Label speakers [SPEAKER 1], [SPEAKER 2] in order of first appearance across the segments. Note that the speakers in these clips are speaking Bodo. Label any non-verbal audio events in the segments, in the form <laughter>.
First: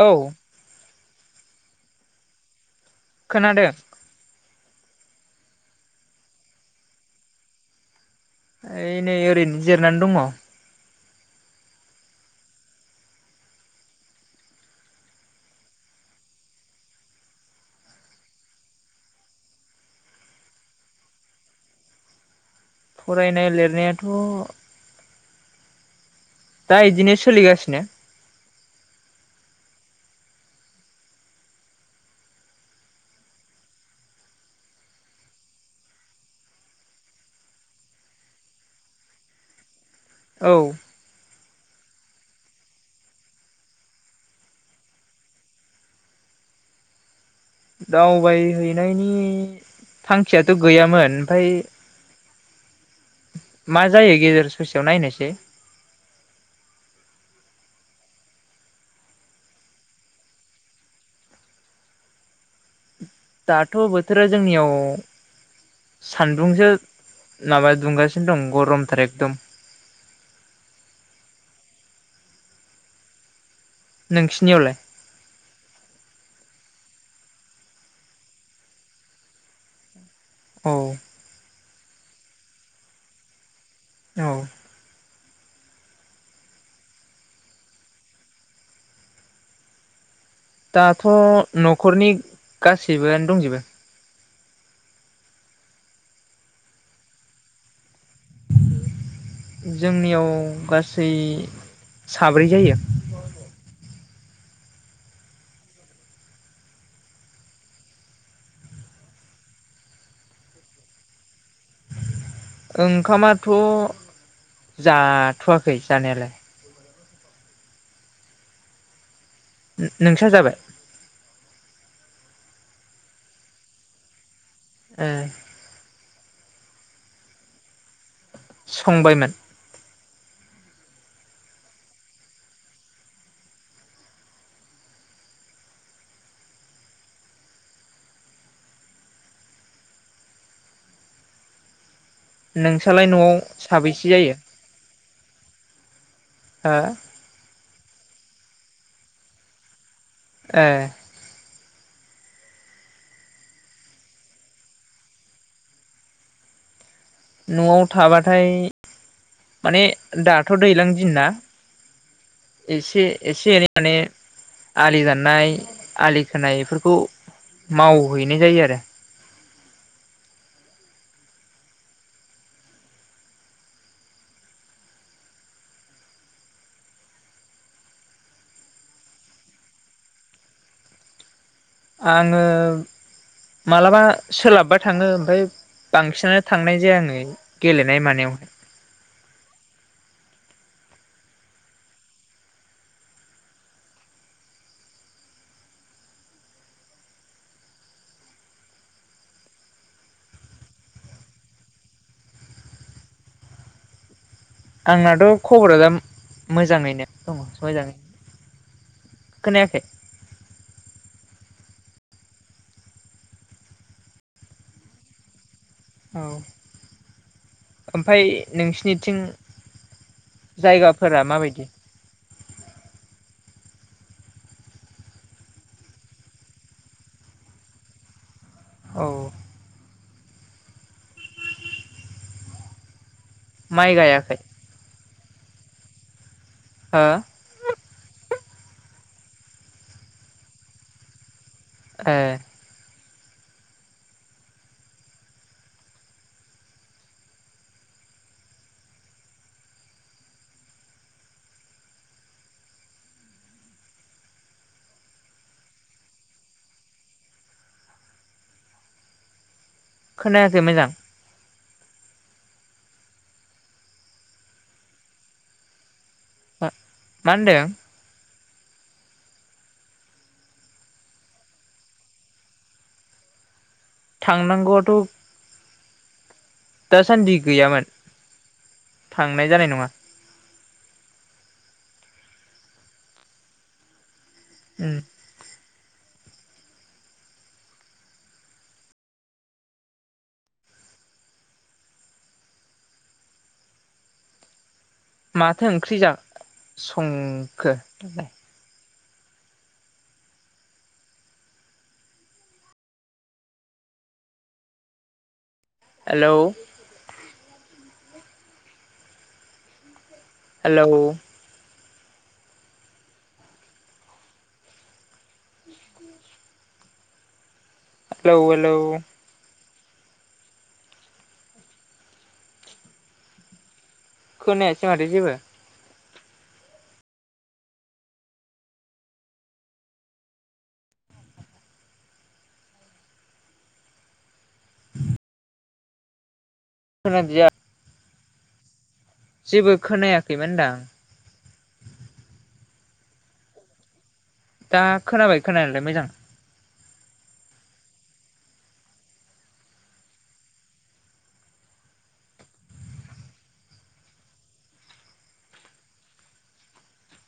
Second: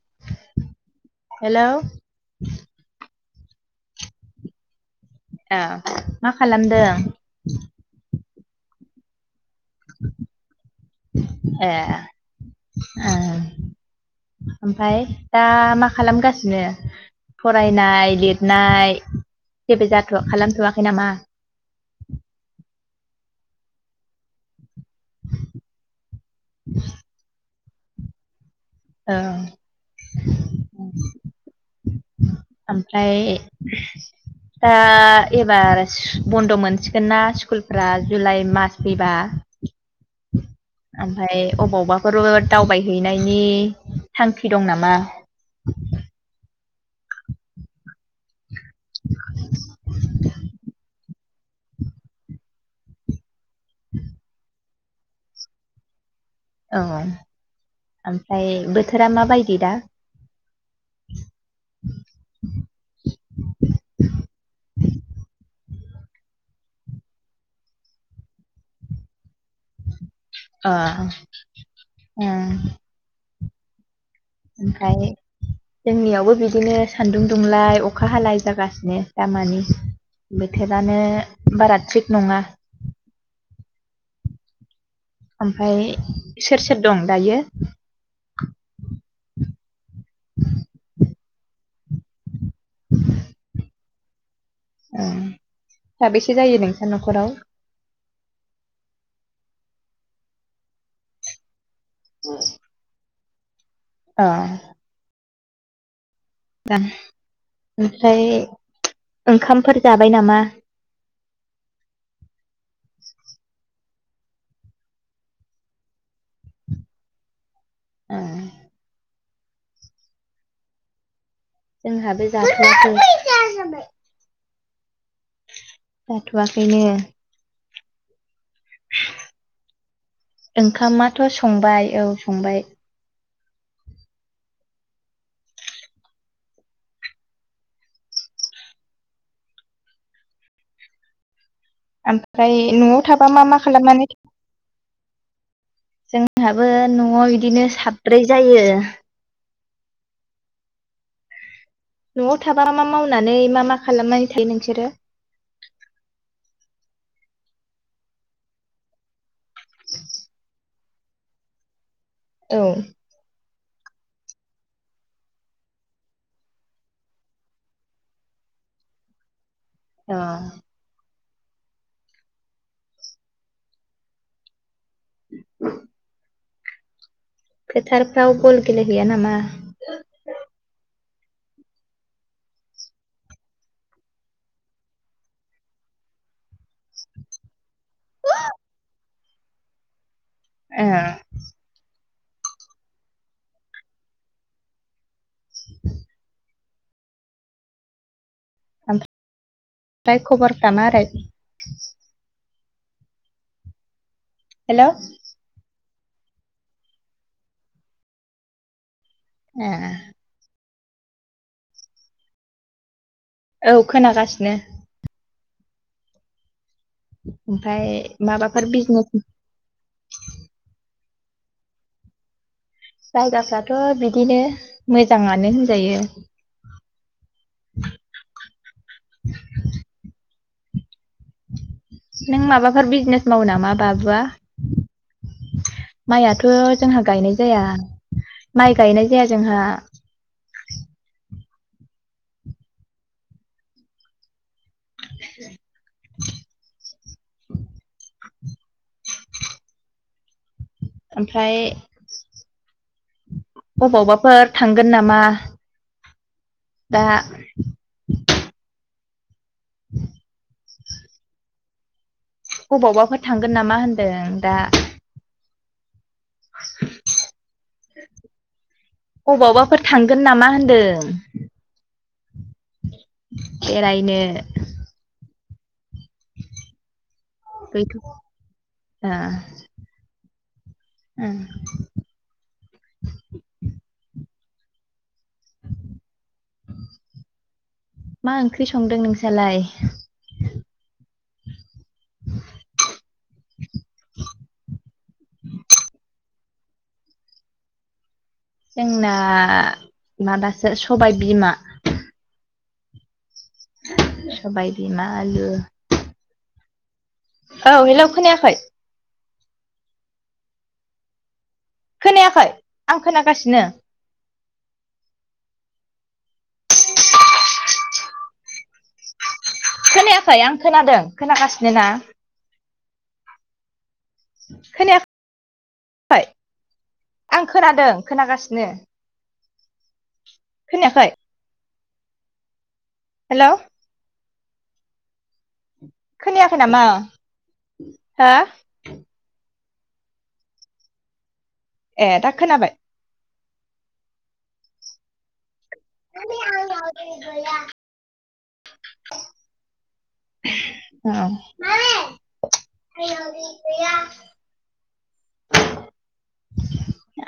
[SPEAKER 1] औ
[SPEAKER 2] हेलौ
[SPEAKER 1] खोनादो
[SPEAKER 2] ए मा खालामदों?
[SPEAKER 1] ओइ नै ओरैनो जिरनानै दङ।
[SPEAKER 2] ए ओ ओमफाय दा मा खालामगासिनो? फरायनाय लिरनाय जेबो जाथ' खालामथ'वाखै नामा <inaudible>
[SPEAKER 1] फरायनाय लिरनायाथ' दा इदिनो सोलि गासिनो
[SPEAKER 2] औ ओमफ्राय दा एबार बन्द' मोनसिगोन ना स्कुलफ्रा जुलाइ मास फैबा <inaudible>
[SPEAKER 1] औ
[SPEAKER 2] ओमफाय। अबावबाफोर बो दावबायहैनायनि थांखि दं नामा।
[SPEAKER 1] दावबायहैनायनि थांखियाथ गैयामोन। ओइ मा जायो गेजेर। ससेयाव नायनोसै।
[SPEAKER 2] औ ओमफाय बोथोरा माबायदि दा। <inaudible>
[SPEAKER 1] दाथ' बोथोरा जोंनियाव। सानदुंसो माबा दुंगासिन दं गरमथारि एखदम।
[SPEAKER 2] ओ उम्म।
[SPEAKER 1] नोंसिनियावलाय
[SPEAKER 2] ओमफाय जोंनियावबो बिदिनो। सान्दुं दुंलाय अखा हालाय जागासिनो दामानि
[SPEAKER 1] औ
[SPEAKER 2] बोथोरानो बाराथ। थिग नंङा।
[SPEAKER 1] औ।
[SPEAKER 2] ओमफाय सोर सोर दं दायो। <inaudible>
[SPEAKER 1] दाथ' न'खरनि गासैबो आनो दंजोबो।
[SPEAKER 2] उम्म साबेसे जायो नोंसा न'खराव।
[SPEAKER 1] जोंनियाव गासै। साब्रै जायो।
[SPEAKER 2] औ। दा ओमफ्राय ओंखामफोर जाबाय नामा।
[SPEAKER 1] ओंखामाथ। जाथ'वाखै जानायालाय।
[SPEAKER 2] ओ।
[SPEAKER 1] नोंसो जाबाय।
[SPEAKER 2] जोंहा बो जाथवाखै।
[SPEAKER 1] ए।
[SPEAKER 2] जाथ'वाखै नो।
[SPEAKER 1] संबायमोन।
[SPEAKER 2] ओंखामाथ संबाय औ संबाय। ओमफाय न'आव
[SPEAKER 1] नोंस्रालाय
[SPEAKER 2] थाबा मा मा खालामनानै।
[SPEAKER 1] साबैसे जायो
[SPEAKER 2] जोंहाबो
[SPEAKER 1] हो
[SPEAKER 2] न'आव इदिनो साब्रै जायो।
[SPEAKER 1] ए।
[SPEAKER 2] न'आव थाबा मा मावनानै मा मा खालामनानै थायो नोंसोरो? <inaudible>
[SPEAKER 1] न'आव थाबाथाय माने दाथ' दैलां दिन ना।
[SPEAKER 2] औ
[SPEAKER 1] एसे एसे एनै माने आलि दाननाय आलि खोनाय इफोरखौ मावहैनाय जायो आरो
[SPEAKER 2] अ। <inaudible> फोथारफ्राव बल गेलेहैया नामा?
[SPEAKER 1] आंङो मालाबा सोलाबबा थांङो ओमफाय बांसिनानो थांनाय जाया आंङो। गेलेनाय मानायावहाय।
[SPEAKER 2] ए <inaudible> <unintelligible> फाय खबरफोरा मारै? हेल' औ
[SPEAKER 1] आंनाथ' खबरा दा मोजाङैनो दङ'। <unintelligible> खोनायाखै
[SPEAKER 2] औ खोनागासिनो।
[SPEAKER 1] औ।
[SPEAKER 2] ओमफ्राय
[SPEAKER 1] ओमफाय
[SPEAKER 2] माबाफोर बिजनेस
[SPEAKER 1] नोंसिनिथिं जायगा फोरा माबायदि?
[SPEAKER 2] जायगाफ्राथ' बिदिनो मोजाङानो होनजायो। <unintelligible>
[SPEAKER 1] औ।
[SPEAKER 2] नों माबाफोर बिजनेस मावो नामा
[SPEAKER 1] माइ
[SPEAKER 2] बाबुवा?
[SPEAKER 1] गायाखै
[SPEAKER 2] माइयाथ'
[SPEAKER 1] हो
[SPEAKER 2] जोंहा गायनाय जाया। माइ गायनाय जाया जोंहा।
[SPEAKER 1] ए।
[SPEAKER 2] <inaudible> ओमफ्राय अबावबाफोर थांगोन नामा? दा
[SPEAKER 1] खोनायाखै मोजां।
[SPEAKER 2] बबावबाफोर थांगोन नामा होनदों दा?
[SPEAKER 1] ओ मा ओनदों?
[SPEAKER 2] अबावबाफोर थांगोन नामा होन्दों? <unintelligible>
[SPEAKER 1] थांनांगौवाथ' दासान्दि गैयामोन।
[SPEAKER 2] गैथ' ओ
[SPEAKER 1] थांनाय जानाय नङा।
[SPEAKER 2] ए।
[SPEAKER 1] उम।
[SPEAKER 2] <unintelligible> मा ओंख्रि संदों नोंसालाय? <unintelligible>
[SPEAKER 1] माथो ओंख्रि जा सं खो?
[SPEAKER 2] जोंना माबासो सबाय बिमा। सबाय बिमा आलु
[SPEAKER 1] हेलौ।
[SPEAKER 2] औ हेलौ खोनायाखै।
[SPEAKER 1] हेल'
[SPEAKER 2] खोनायाखै आं खोनागासिनो
[SPEAKER 1] हेल' हेल'
[SPEAKER 2] खोनायाखै आं खोनादों खोनागासिनो ना
[SPEAKER 1] खोनायाखै माथो जेबो
[SPEAKER 2] <inaudible> आं खोनादों खोनागासिनो खोनायाखै हेल' खोनायाखै नामा
[SPEAKER 1] खोनादिया
[SPEAKER 2] हो
[SPEAKER 1] जेबो खोनायाखैमोनदां
[SPEAKER 2] ए दा खोनाबाय
[SPEAKER 1] दा खोनाबाय खोनायालाय मोजां
[SPEAKER 2] <unintelligible> अ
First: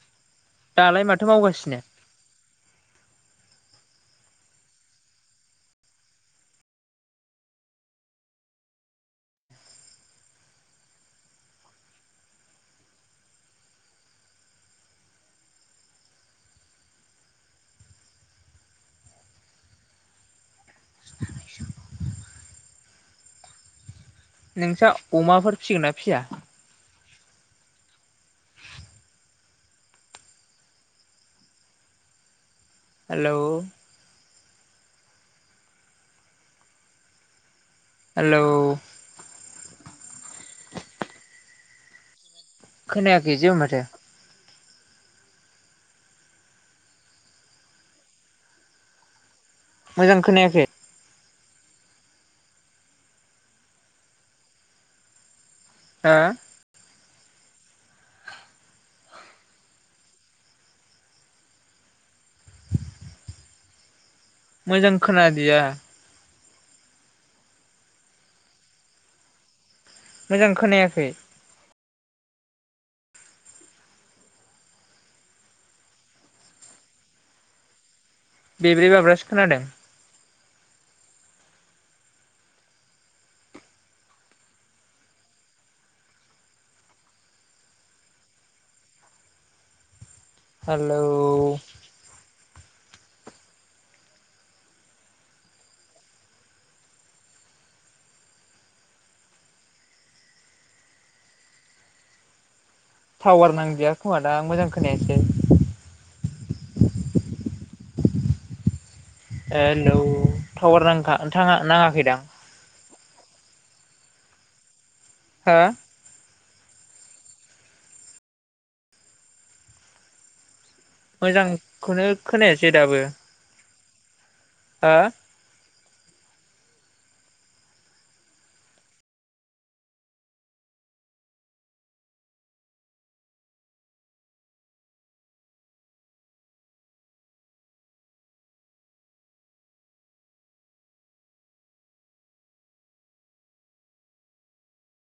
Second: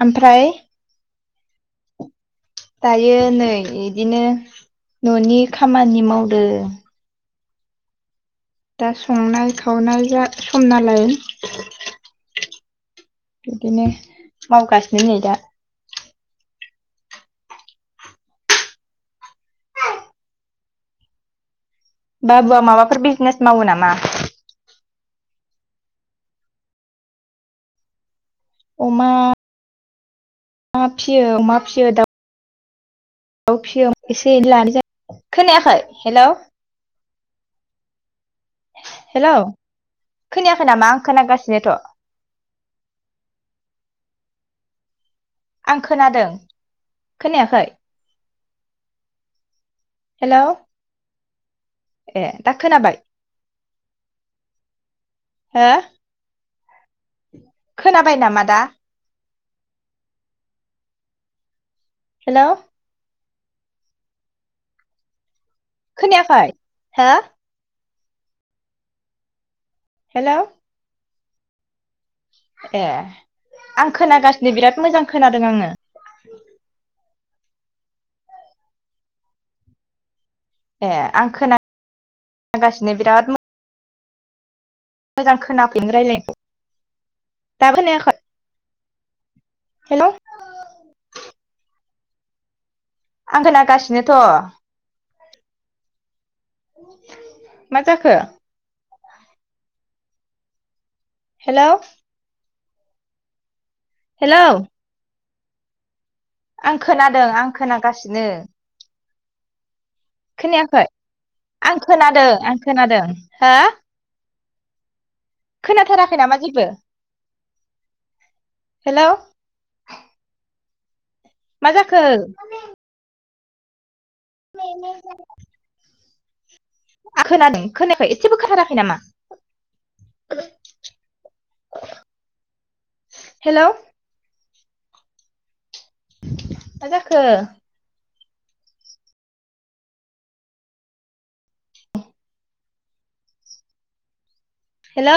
[SPEAKER 2] ओमफ्राय
[SPEAKER 1] दालाय माथो मावगासिनो
[SPEAKER 2] दायो नै इदिनो न'नि खामानि मावदो दा संनाय खावनाय जा सम नालाय बिदिनो मावगासिनो नै दा बाबुआ माबाफोर बिजनेस मावो नामा
[SPEAKER 1] नोंस्रा अमाफोर फिसिगोन ना फिसिया
[SPEAKER 2] अमा मा फिसियो अमा फिसियो दाउ
[SPEAKER 1] हेल'
[SPEAKER 2] <unintelligible> हेलौ
[SPEAKER 1] हेल'
[SPEAKER 2] खोनायाखै नामा आं खोनागासिनोथ'
[SPEAKER 1] खोनाखै जेबो माथो
[SPEAKER 2] आं खोनादों खोनायाखै
[SPEAKER 1] मोजां
[SPEAKER 2] हेलौ
[SPEAKER 1] खोनायाखै
[SPEAKER 2] ए दा खोनाबाय हा
[SPEAKER 1] हो
[SPEAKER 2] खोनाबाय नामा दा हेल'
[SPEAKER 1] मोजां खोनादों
[SPEAKER 2] खोनायाखै हा हेलौ
[SPEAKER 1] मोजां खोनायाखै
[SPEAKER 2] ए आं खोनागासिनो बिराद मोजां खोनादों आङो
[SPEAKER 1] बेब्रै बाब्रासो खोनादों
[SPEAKER 2] ए आं खोन खोनागासिनो बिराद मोजां <unintelligible> हेल'
[SPEAKER 1] हाल'
[SPEAKER 2] आं खोनागासिनोथ' मा जाखो हेल'
[SPEAKER 1] टावार नांदिया खोमा दा मोजां खोनायासै
[SPEAKER 2] आं खोनादों आं खोनागासिनो
[SPEAKER 1] <unintelligible>
[SPEAKER 2] खोनायाखै
[SPEAKER 1] टावार नांखा थाङा
[SPEAKER 2] आं
[SPEAKER 1] नाङाखैदां
[SPEAKER 2] खोनादों आं खोनादों हो।
[SPEAKER 1] हो
[SPEAKER 2] खोनाथाराखै नामा? <unintelligible> हेलौ मा जाखो
[SPEAKER 1] मोजांखौनो खोनायासै दाबो हो
[SPEAKER 2] <unintelligible> <unintelligible> <inaudible> हेलौ मा जाखो? हेलौ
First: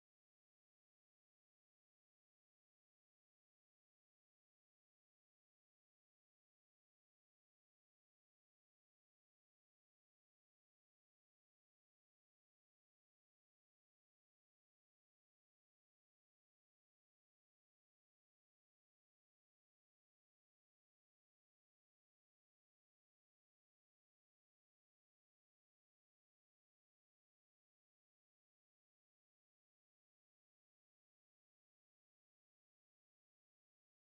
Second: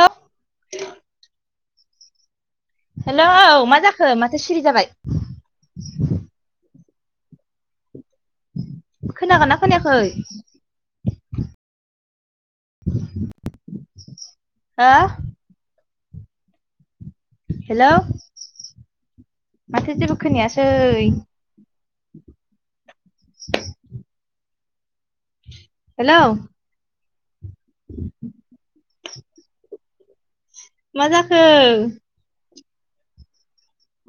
[SPEAKER 2] हेलौ औ मा जाखो माथो सिरि जाबाय खोनागोन ना खोनायाखै? <inaudible> हा हेलौ माथो जेबो खोनायासै <inaudible> हेलौ <inaudible> माजाखो?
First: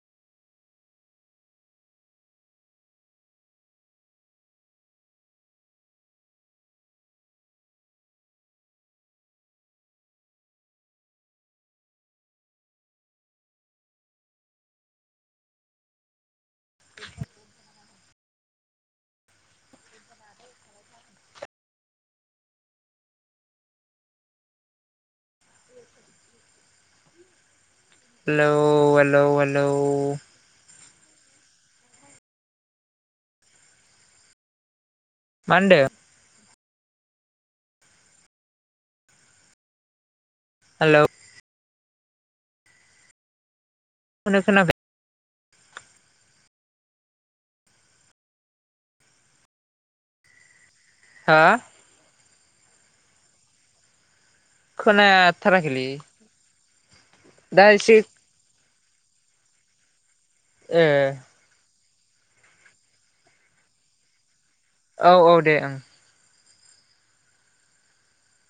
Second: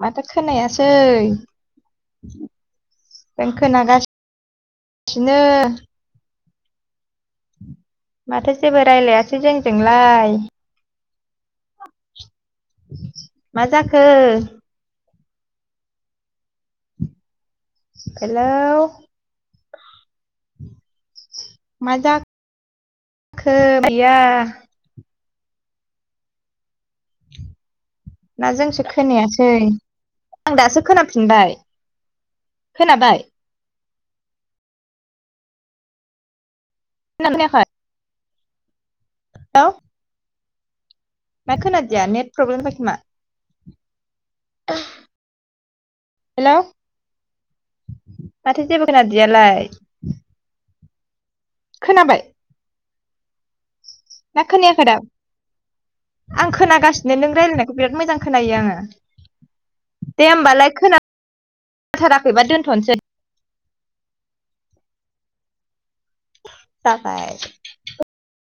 [SPEAKER 2] माथो खोनायासै जों खोनागासि थि नो माथो जेबो रायलायासै जोंजोंलाय मा जाखो?
[SPEAKER 1] <inaudible>
[SPEAKER 2] हेलौ मा जाखो गैया ना
[SPEAKER 1] हेलौ
[SPEAKER 2] जोंसो
[SPEAKER 1] हेलौ
[SPEAKER 2] खोनायासै
[SPEAKER 1] हेलौ
[SPEAKER 2] आं दासो खोनाफिनबाय खोनाबाय?
[SPEAKER 1] मा होनदो?
[SPEAKER 2] <unintelligible> <unintelligible>
[SPEAKER 1] हेल'
[SPEAKER 2] खोनादिया नेट प्रब्लेम <unintelligible>
[SPEAKER 1] <unintelligible> खोनाबाय
[SPEAKER 2] <inaudible> हेल' माथो जेबो खोनादियालाय
[SPEAKER 1] हा
[SPEAKER 2] खोनाबाय? ना खोनायाखै
[SPEAKER 1] खोनाथाराखैलै
[SPEAKER 2] <unintelligible> आं खोनागासिनो नों
[SPEAKER 1] दा
[SPEAKER 2] रायज्लायनायखौ बिराद
[SPEAKER 1] एसे
[SPEAKER 2] मोजां खोनायो आङो दे होमबालाय
[SPEAKER 1] ओ
[SPEAKER 2] खोनाथाराखैबा दोनथ'नोसै
[SPEAKER 1] औ औ दे ओं
[SPEAKER 2] <unintelligible>